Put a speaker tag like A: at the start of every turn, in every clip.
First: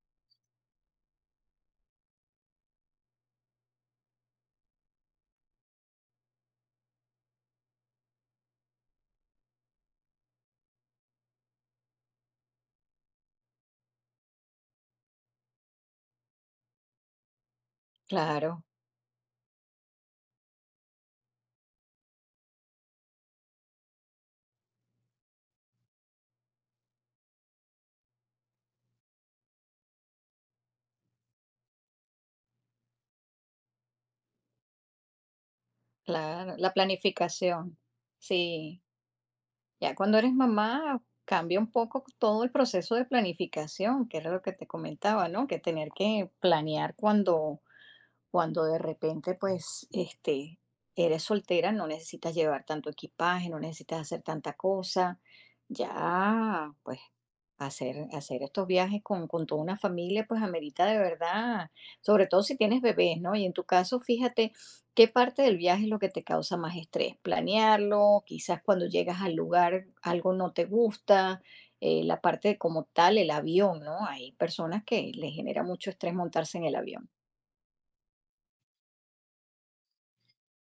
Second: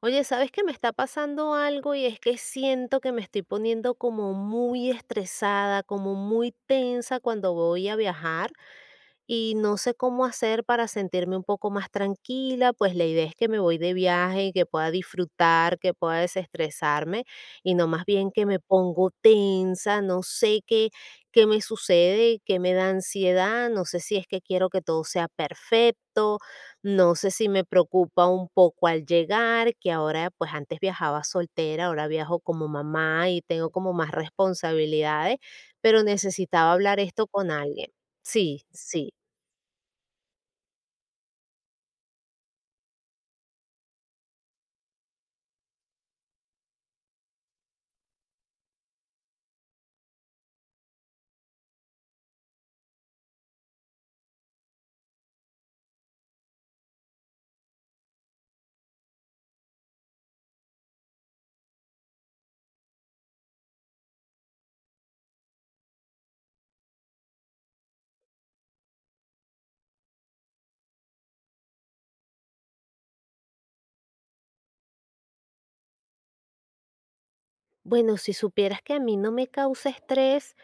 A: Oye, ¿sabes que Me está pasando algo y es que siento que me estoy poniendo como muy estresada, como muy tensa cuando voy a viajar, y no sé cómo hacer para sentirme un poco más tranquila, pues la idea es que me voy de viaje y que pueda disfrutar, que pueda desestresarme y no más bien que
B: Claro,
A: me pongo tensa, no sé qué, qué me sucede, qué me da ansiedad, no sé si es que quiero que todo sea perfecto, no sé si me preocupa un poco al llegar, que ahora pues antes viajaba soltera, ahora viajo como mamá y tengo como más responsabilidades, pero
B: claro,
A: necesitaba
B: la
A: hablar esto con
B: planificación.
A: alguien. Sí,
B: Sí,
A: sí.
B: ya cuando eres mamá cambia un poco todo el proceso de planificación, que era lo que te comentaba, ¿no? Que tener que planear cuando de repente, pues, eres soltera, no necesitas llevar tanto equipaje, no necesitas hacer tanta cosa. Ya, pues, hacer estos viajes con toda una familia, pues amerita de verdad, sobre todo si tienes bebés, ¿no? Y en tu caso, fíjate qué parte del viaje es lo que te causa más estrés. Planearlo, quizás cuando llegas al lugar algo no te gusta, la parte de como tal, el avión, ¿no? Hay personas que les genera mucho estrés montarse en el avión.
A: Bueno, si supieras que a mí no me causa estrés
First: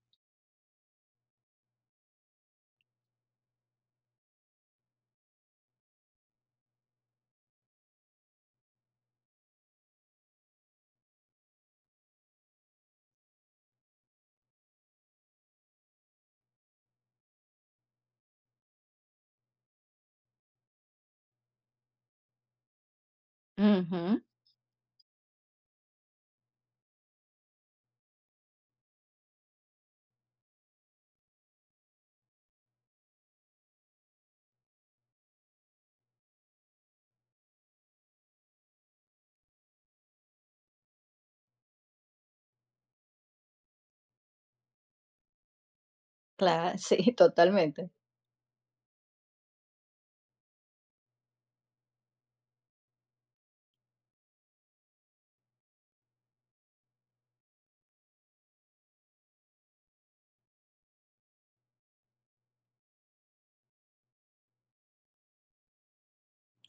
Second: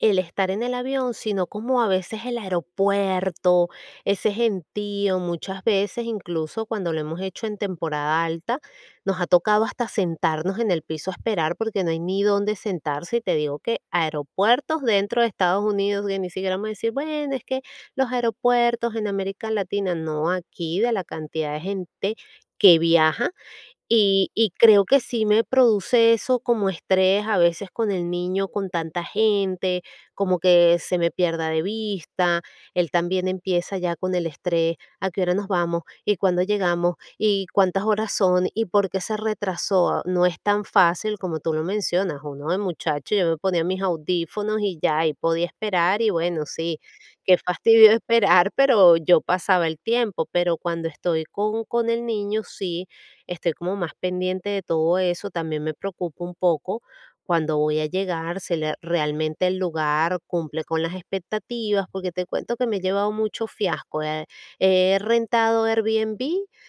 A: el estar en el avión, sino como a veces el aeropuerto, ese gentío, muchas veces, incluso cuando lo hemos hecho en temporada alta, nos ha tocado hasta sentarnos en el piso a esperar porque no hay ni dónde sentarse. Y te digo que aeropuertos dentro de Estados Unidos, que ni siquiera vamos a decir, bueno, es que los aeropuertos en América Latina, no aquí, de la cantidad de gente que viaja
B: Ujú.
A: y creo que sí me produce eso como estrés a veces con el niño, con tanta gente, como que se me pierda de vista. Él también empieza ya con el estrés, a qué hora nos vamos y cuándo llegamos y cuántas horas son y por qué se retrasó. Ah, no es tan fácil como tú lo mencionas, uno de muchacho, yo me ponía mis audífonos y ya, y podía esperar y bueno,
B: Claro,
A: sí,
B: sí,
A: qué
B: totalmente.
A: fastidio esperar, pero yo pasaba el tiempo, pero cuando estoy con el niño, sí estoy como más pendiente de todo eso, también me preocupa un poco cuando voy a llegar, si realmente el lugar cumple con las expectativas, porque te cuento que me he llevado mucho fiasco. He rentado Airbnb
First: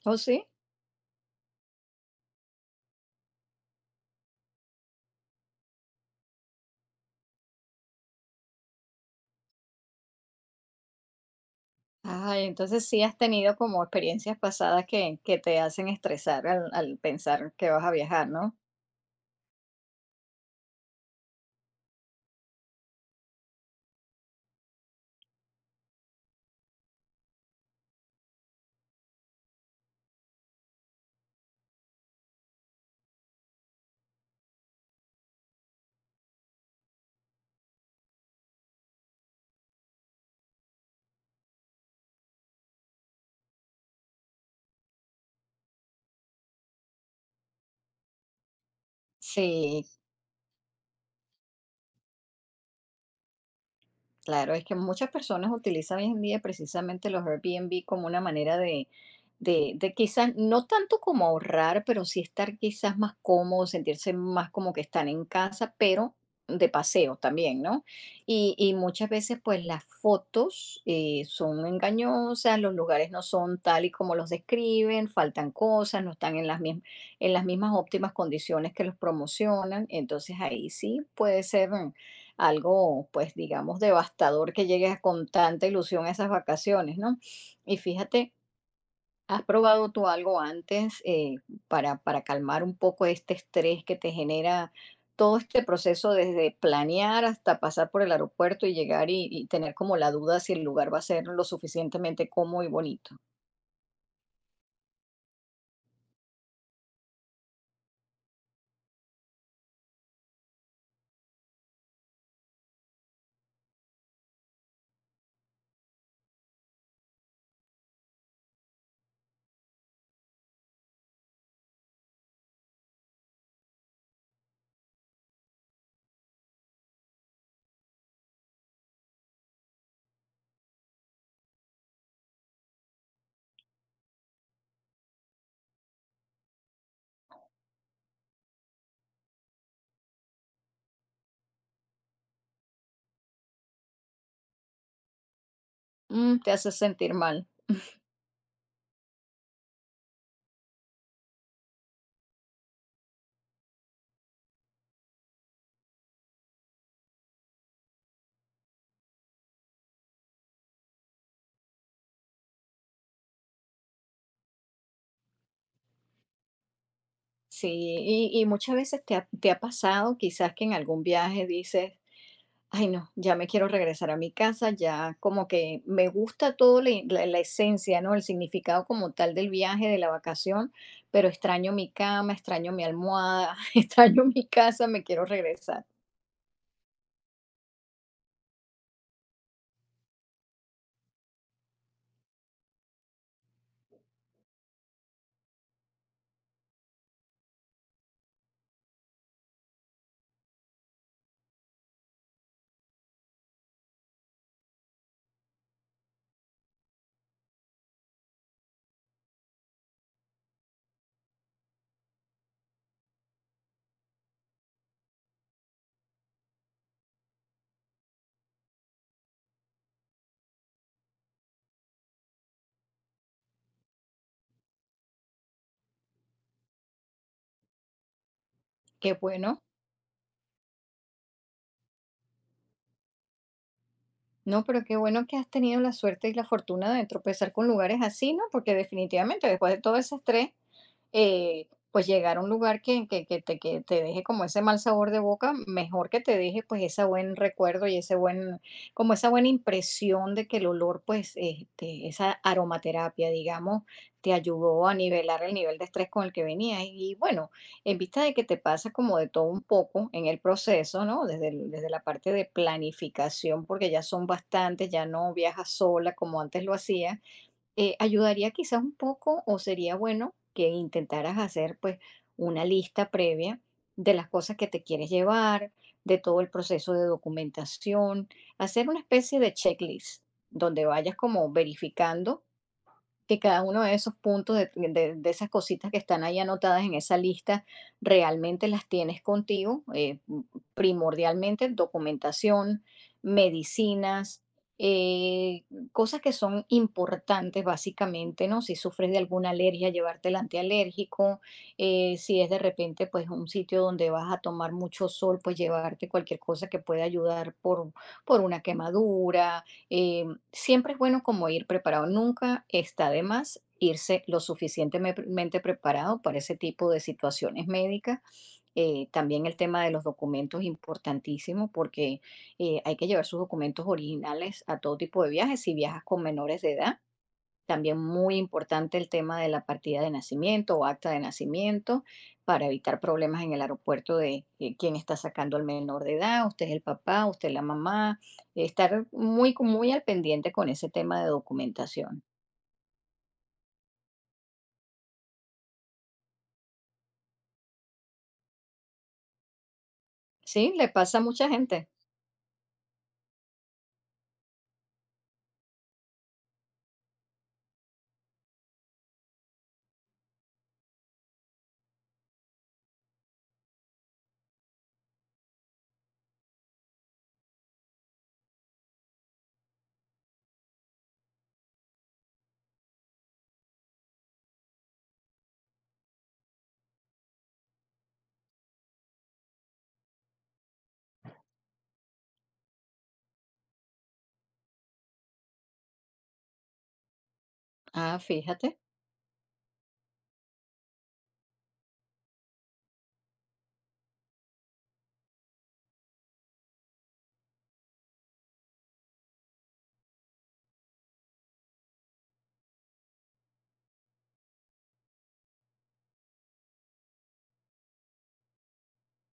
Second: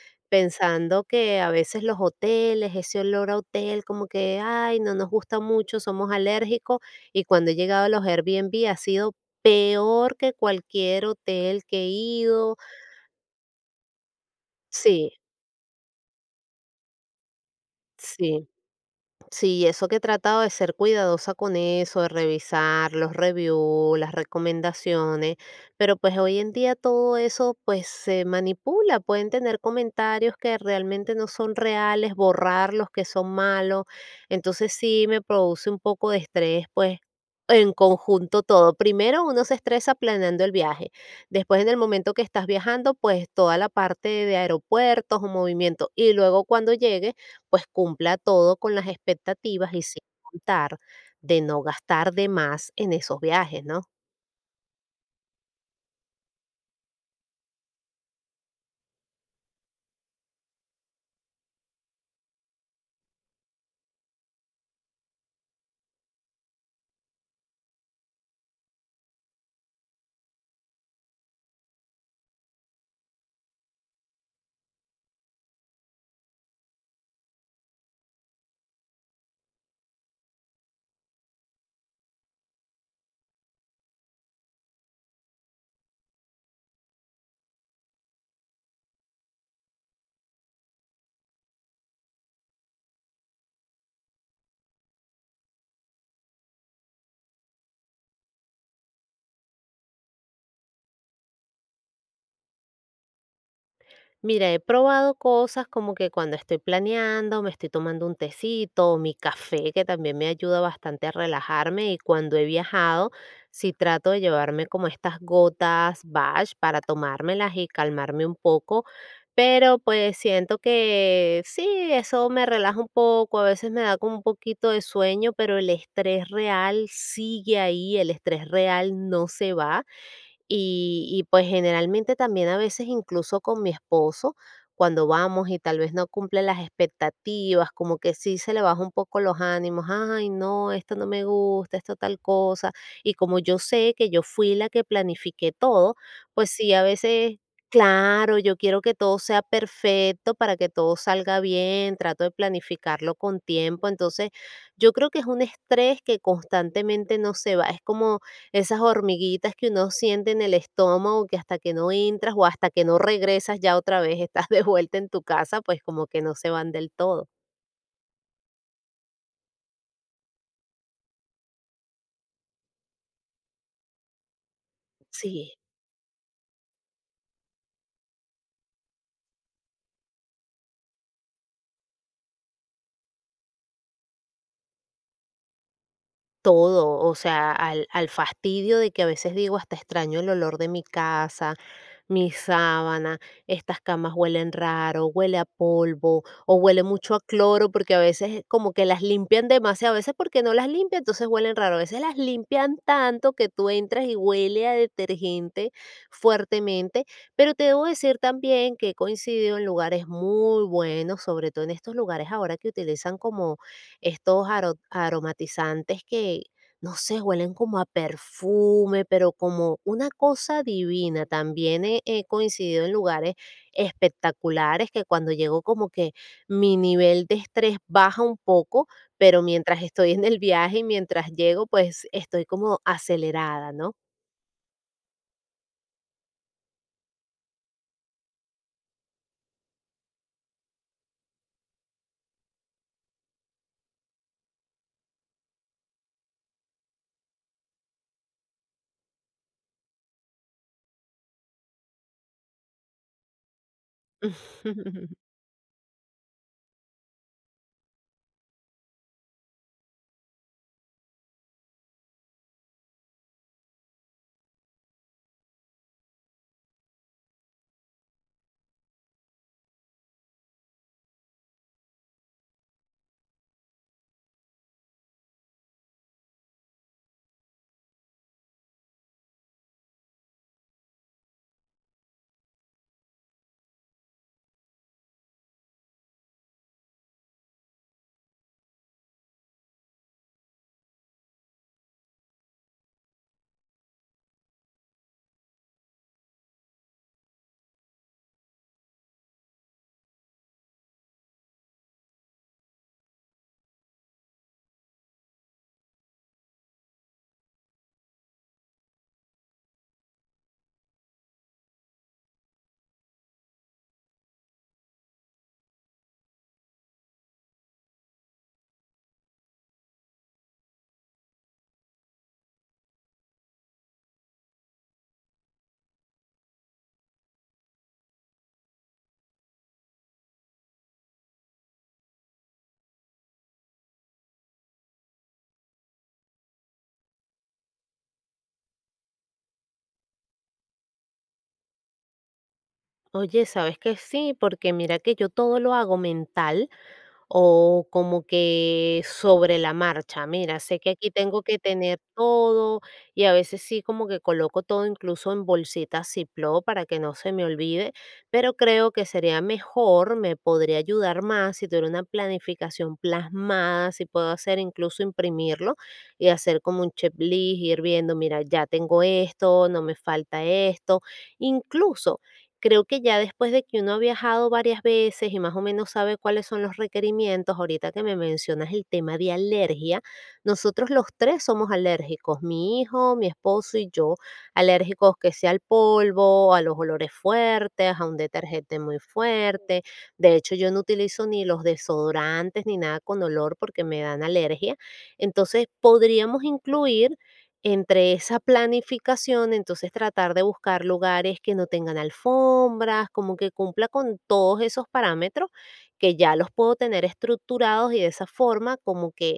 B: ¿O sí?
A: pensando que a veces los hoteles, ese olor a hotel, como que, ay, no nos gusta mucho, somos alérgicos, y cuando he llegado a los Airbnb ha sido peor que cualquier hotel que he
B: Ay,
A: ido.
B: entonces sí has tenido como experiencias pasadas
A: Sí,
B: que te hacen estresar al pensar que vas a viajar,
A: sí.
B: ¿no?
A: Sí, eso que he tratado de ser cuidadosa con eso, de revisar los reviews, las recomendaciones, pero pues hoy en día todo eso pues se manipula, pueden tener comentarios que realmente no son reales, borrar los que son malos, entonces sí me produce un poco de estrés pues en conjunto todo. Primero uno se estresa planeando el viaje, después en el momento que estás viajando pues toda la parte de aeropuertos o movimiento y luego cuando llegues pues cumpla todo con las expectativas y
B: Sí,
A: sin contar de no gastar de más en esos viajes, ¿no?
B: claro, es que muchas personas utilizan hoy en día precisamente los Airbnb como una manera de quizás, no tanto como ahorrar, pero sí estar quizás más cómodo, sentirse más como que están en casa, pero de paseo también, ¿no? Y muchas veces pues las fotos son engañosas, los lugares no son tal y como los describen, faltan cosas, no están en las mismas óptimas condiciones que los promocionan, entonces ahí sí puede ser algo, pues digamos, devastador que llegues con tanta ilusión a esas vacaciones, ¿no? Y fíjate, ¿has probado tú algo antes para calmar un poco este estrés que te genera todo este proceso desde planear hasta pasar por el aeropuerto y llegar y tener como la duda si el lugar va a ser lo suficientemente cómodo y bonito?
A: Mira, he probado cosas como que cuando estoy planeando, me estoy tomando un tecito, o mi café, que también me ayuda bastante a relajarme. Y cuando he viajado, sí trato de llevarme como estas gotas Bash para tomármelas y calmarme un poco. Pero pues siento que sí, eso me relaja un poco, a veces me da como un poquito de sueño, pero el estrés real sigue ahí, el estrés real no se va pues, generalmente también a veces incluso con mi esposo, cuando vamos y tal vez no cumple las expectativas, como que sí se le baja un poco los ánimos, ay, no, esto no me gusta, esto tal cosa. Y como yo sé que yo fui la que planifiqué todo,
B: Mm,
A: pues
B: te hace
A: sí, a
B: sentir
A: veces,
B: mal.
A: claro, yo quiero que todo sea perfecto para que todo salga bien, trato de planificarlo con tiempo. Entonces, yo creo que es un estrés que constantemente no se va. Es como esas hormiguitas que uno siente en el estómago, que hasta que no entras o hasta que no regresas ya otra vez estás de vuelta en tu casa, pues como que no se van del todo.
B: Sí, y muchas veces te ha pasado quizás que en algún viaje dices, ay, no, ya me quiero regresar a mi casa, ya como
A: Sí,
B: que me gusta todo la esencia, ¿no? El significado como tal del viaje, de la vacación, pero extraño mi cama, extraño mi almohada, extraño mi casa, me quiero regresar.
A: todo, o sea, al fastidio de que a veces digo hasta extraño el olor de mi casa, mi sábana, estas camas huelen raro, huele a polvo o huele mucho a cloro porque a veces como que las limpian demasiado, a veces porque no las limpian, entonces huelen raro, a veces las limpian tanto que tú entras y huele a detergente fuertemente, pero te debo decir también que he coincidido en lugares muy buenos, sobre todo en estos lugares ahora que utilizan como estos aromatizantes que, no sé, huelen como a perfume, pero como una cosa divina. También he coincidido en lugares espectaculares que cuando llego como que mi nivel de estrés baja un poco,
B: Qué
A: pero
B: bueno,
A: mientras estoy en el viaje y mientras llego, pues estoy como acelerada, ¿no?
B: ¿no? Pero qué bueno que has tenido la suerte y la fortuna de tropezar con lugares así, ¿no? Porque definitivamente después de todo ese estrés, pues llegar a un lugar que te deje como ese mal sabor de boca, mejor que te deje pues ese buen recuerdo y ese buen, como esa buena impresión de que el olor, pues este, esa aromaterapia, digamos, te ayudó a nivelar el nivel de estrés con el que venías. Y bueno, en vista de que te pasa como de todo un poco en el proceso, ¿no? Desde la parte de planificación, porque ya son bastantes, ya no viajas sola como antes lo hacías, ayudaría quizás un poco o sería bueno que intentaras hacer pues una lista previa de las cosas que te quieres llevar, de todo el proceso de documentación, hacer una especie de checklist donde vayas como verificando que cada uno de esos puntos, de esas cositas que están ahí anotadas en esa lista, realmente las tienes contigo. Primordialmente documentación, medicinas, eh, cosas que son importantes básicamente, ¿no? Si sufres de alguna alergia, llevarte el antialérgico, si es de repente pues un sitio donde vas a tomar mucho sol, pues llevarte cualquier cosa que pueda ayudar por una quemadura. eh, Siempre es bueno como ir preparado, nunca está de más irse lo suficientemente preparado para ese tipo de situaciones médicas. También el tema de los documentos es importantísimo porque hay que llevar sus documentos originales a todo tipo de viajes si viajas con menores de edad. También muy importante el tema de la partida de nacimiento o acta de nacimiento para evitar problemas en el aeropuerto de quién está sacando al menor de edad, usted es el papá, usted es la mamá, estar muy, muy al pendiente con ese tema de documentación.
A: Oye, ¿sabes que sí? Porque mira que yo todo lo hago mental o como que sobre la marcha. Mira,
B: Sí,
A: sé
B: le
A: que aquí
B: pasa a
A: tengo
B: mucha
A: que
B: gente.
A: tener todo y a veces sí como que coloco todo incluso en bolsitas Ziploc para que no se me olvide, pero creo que sería mejor, me podría ayudar más si tuviera una planificación plasmada, si puedo hacer incluso imprimirlo y hacer como un checklist, ir viendo, mira, ya tengo esto, no me falta esto, incluso creo que ya después de que uno ha viajado varias veces y más o menos sabe cuáles son los requerimientos, ahorita que me mencionas el tema de alergia, nosotros los tres somos alérgicos, mi hijo, mi esposo y yo, alérgicos que sea al polvo, a los olores fuertes, a un
B: Ah, fíjate,
A: detergente muy fuerte. De hecho, yo no utilizo ni los desodorantes ni nada con olor porque me dan alergia. Entonces, podríamos incluir entre esa planificación, entonces tratar de buscar lugares que no tengan alfombras, como que cumpla con todos esos parámetros que ya los puedo tener estructurados y de esa forma como que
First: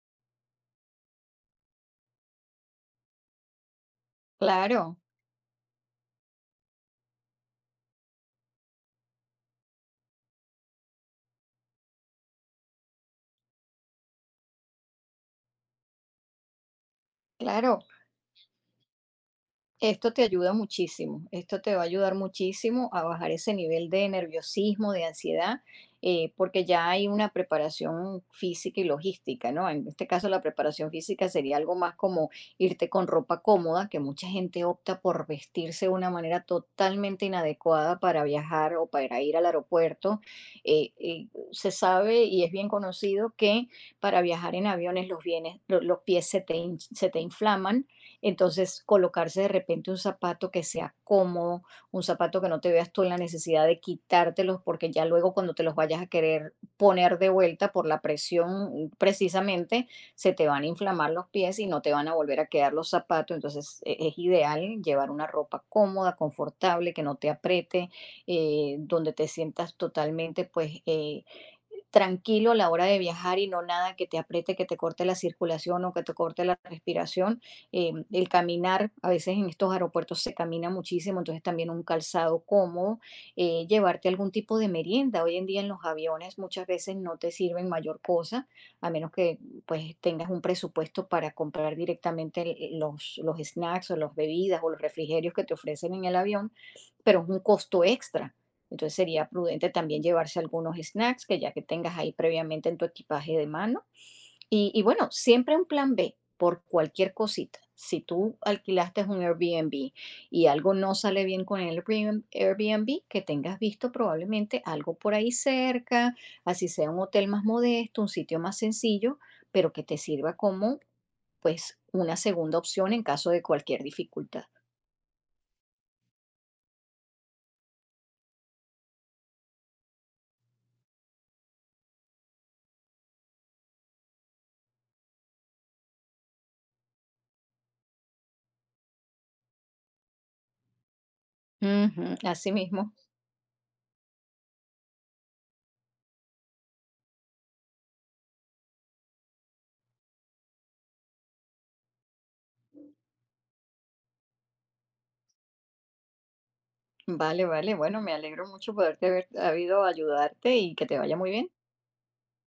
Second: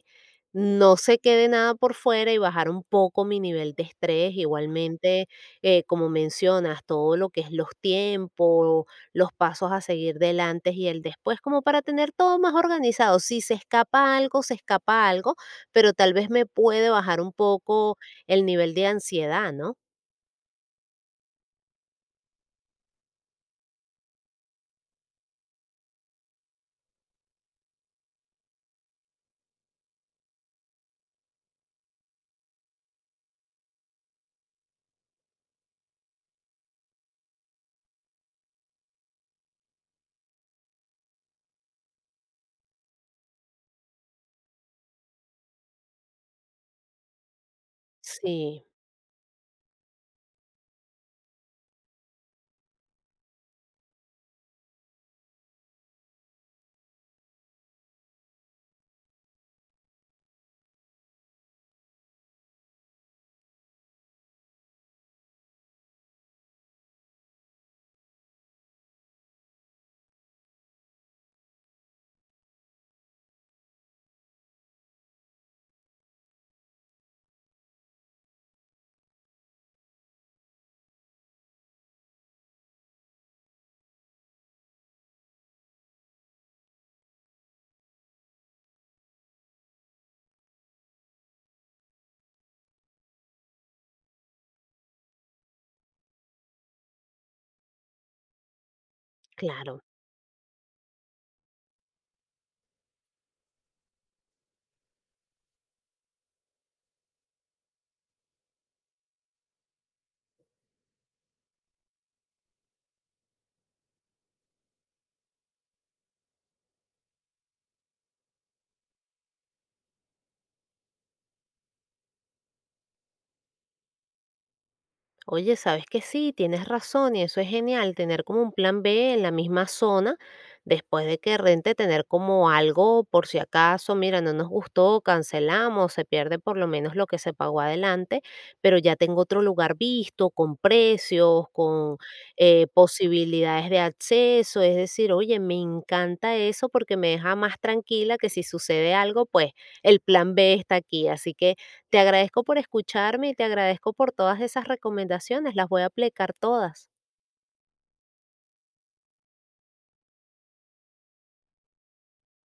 A: no se quede nada por fuera y bajar un poco mi nivel de estrés.
B: claro,
A: Igualmente, como mencionas, todo lo que es los tiempos, los pasos a seguir del antes y el después, como para tener todo más organizado. Si se escapa algo, se escapa algo, pero tal vez me puede bajar un
B: claro.
A: poco el nivel de ansiedad, ¿no?
B: Esto te ayuda muchísimo, esto te va a ayudar muchísimo a bajar ese nivel de nerviosismo, de ansiedad, porque ya hay una preparación física y logística, ¿no? En este caso la preparación física sería algo más como irte con ropa cómoda, que mucha gente opta por vestirse de una manera totalmente inadecuada para viajar o para ir al aeropuerto. Se sabe y es bien conocido que para viajar en aviones los pies se te se te inflaman.
A: Sí,
B: Entonces, colocarse de repente un zapato que sea cómodo, un zapato que no te veas tú en la necesidad de quitártelos, porque ya luego cuando te los vayas a querer poner de vuelta por la presión, precisamente, se te van a inflamar los pies y no te van a volver a quedar los zapatos. Entonces, es ideal llevar una ropa cómoda, confortable, que no te apriete, donde te sientas totalmente, pues, tranquilo a la hora de viajar y no nada que te apriete, que te corte la circulación o que te corte la respiración. El caminar, a veces en estos aeropuertos se camina muchísimo, entonces también un calzado cómodo, llevarte algún tipo de merienda. Hoy en día en los aviones muchas veces no te sirven mayor cosa, a menos que pues tengas un presupuesto para comprar directamente los snacks o las bebidas o los refrigerios que te ofrecen en el avión, pero es un costo extra. Entonces sería prudente
A: claro.
B: también llevarse algunos snacks que ya que tengas ahí previamente en tu equipaje de mano. Y bueno, siempre un plan B por cualquier cosita. Si tú alquilaste un Airbnb y algo no sale bien con el Airbnb, Airbnb, que tengas visto probablemente algo por ahí cerca, así sea un hotel más modesto, un sitio más sencillo, pero que te sirva como pues una segunda opción en caso de cualquier dificultad.
A: Oye, sabes que sí, tienes razón y eso es genial, tener como un plan B en la misma zona, después de que rente, tener como algo por si acaso, mira, no nos gustó, cancelamos, se pierde por lo menos lo que se pagó adelante, pero ya tengo otro lugar visto, con precios, con
B: Ujú, así mismo.
A: posibilidades de acceso, es decir, oye, me encanta eso porque me deja más tranquila que si sucede algo, pues el plan B está aquí, así que te agradezco por escucharme y te agradezco por todas esas recomendaciones, las voy a aplicar todas.
B: Vale, vale. Bueno, me alegro mucho poderte haber habido ayudarte y que te vaya muy bien.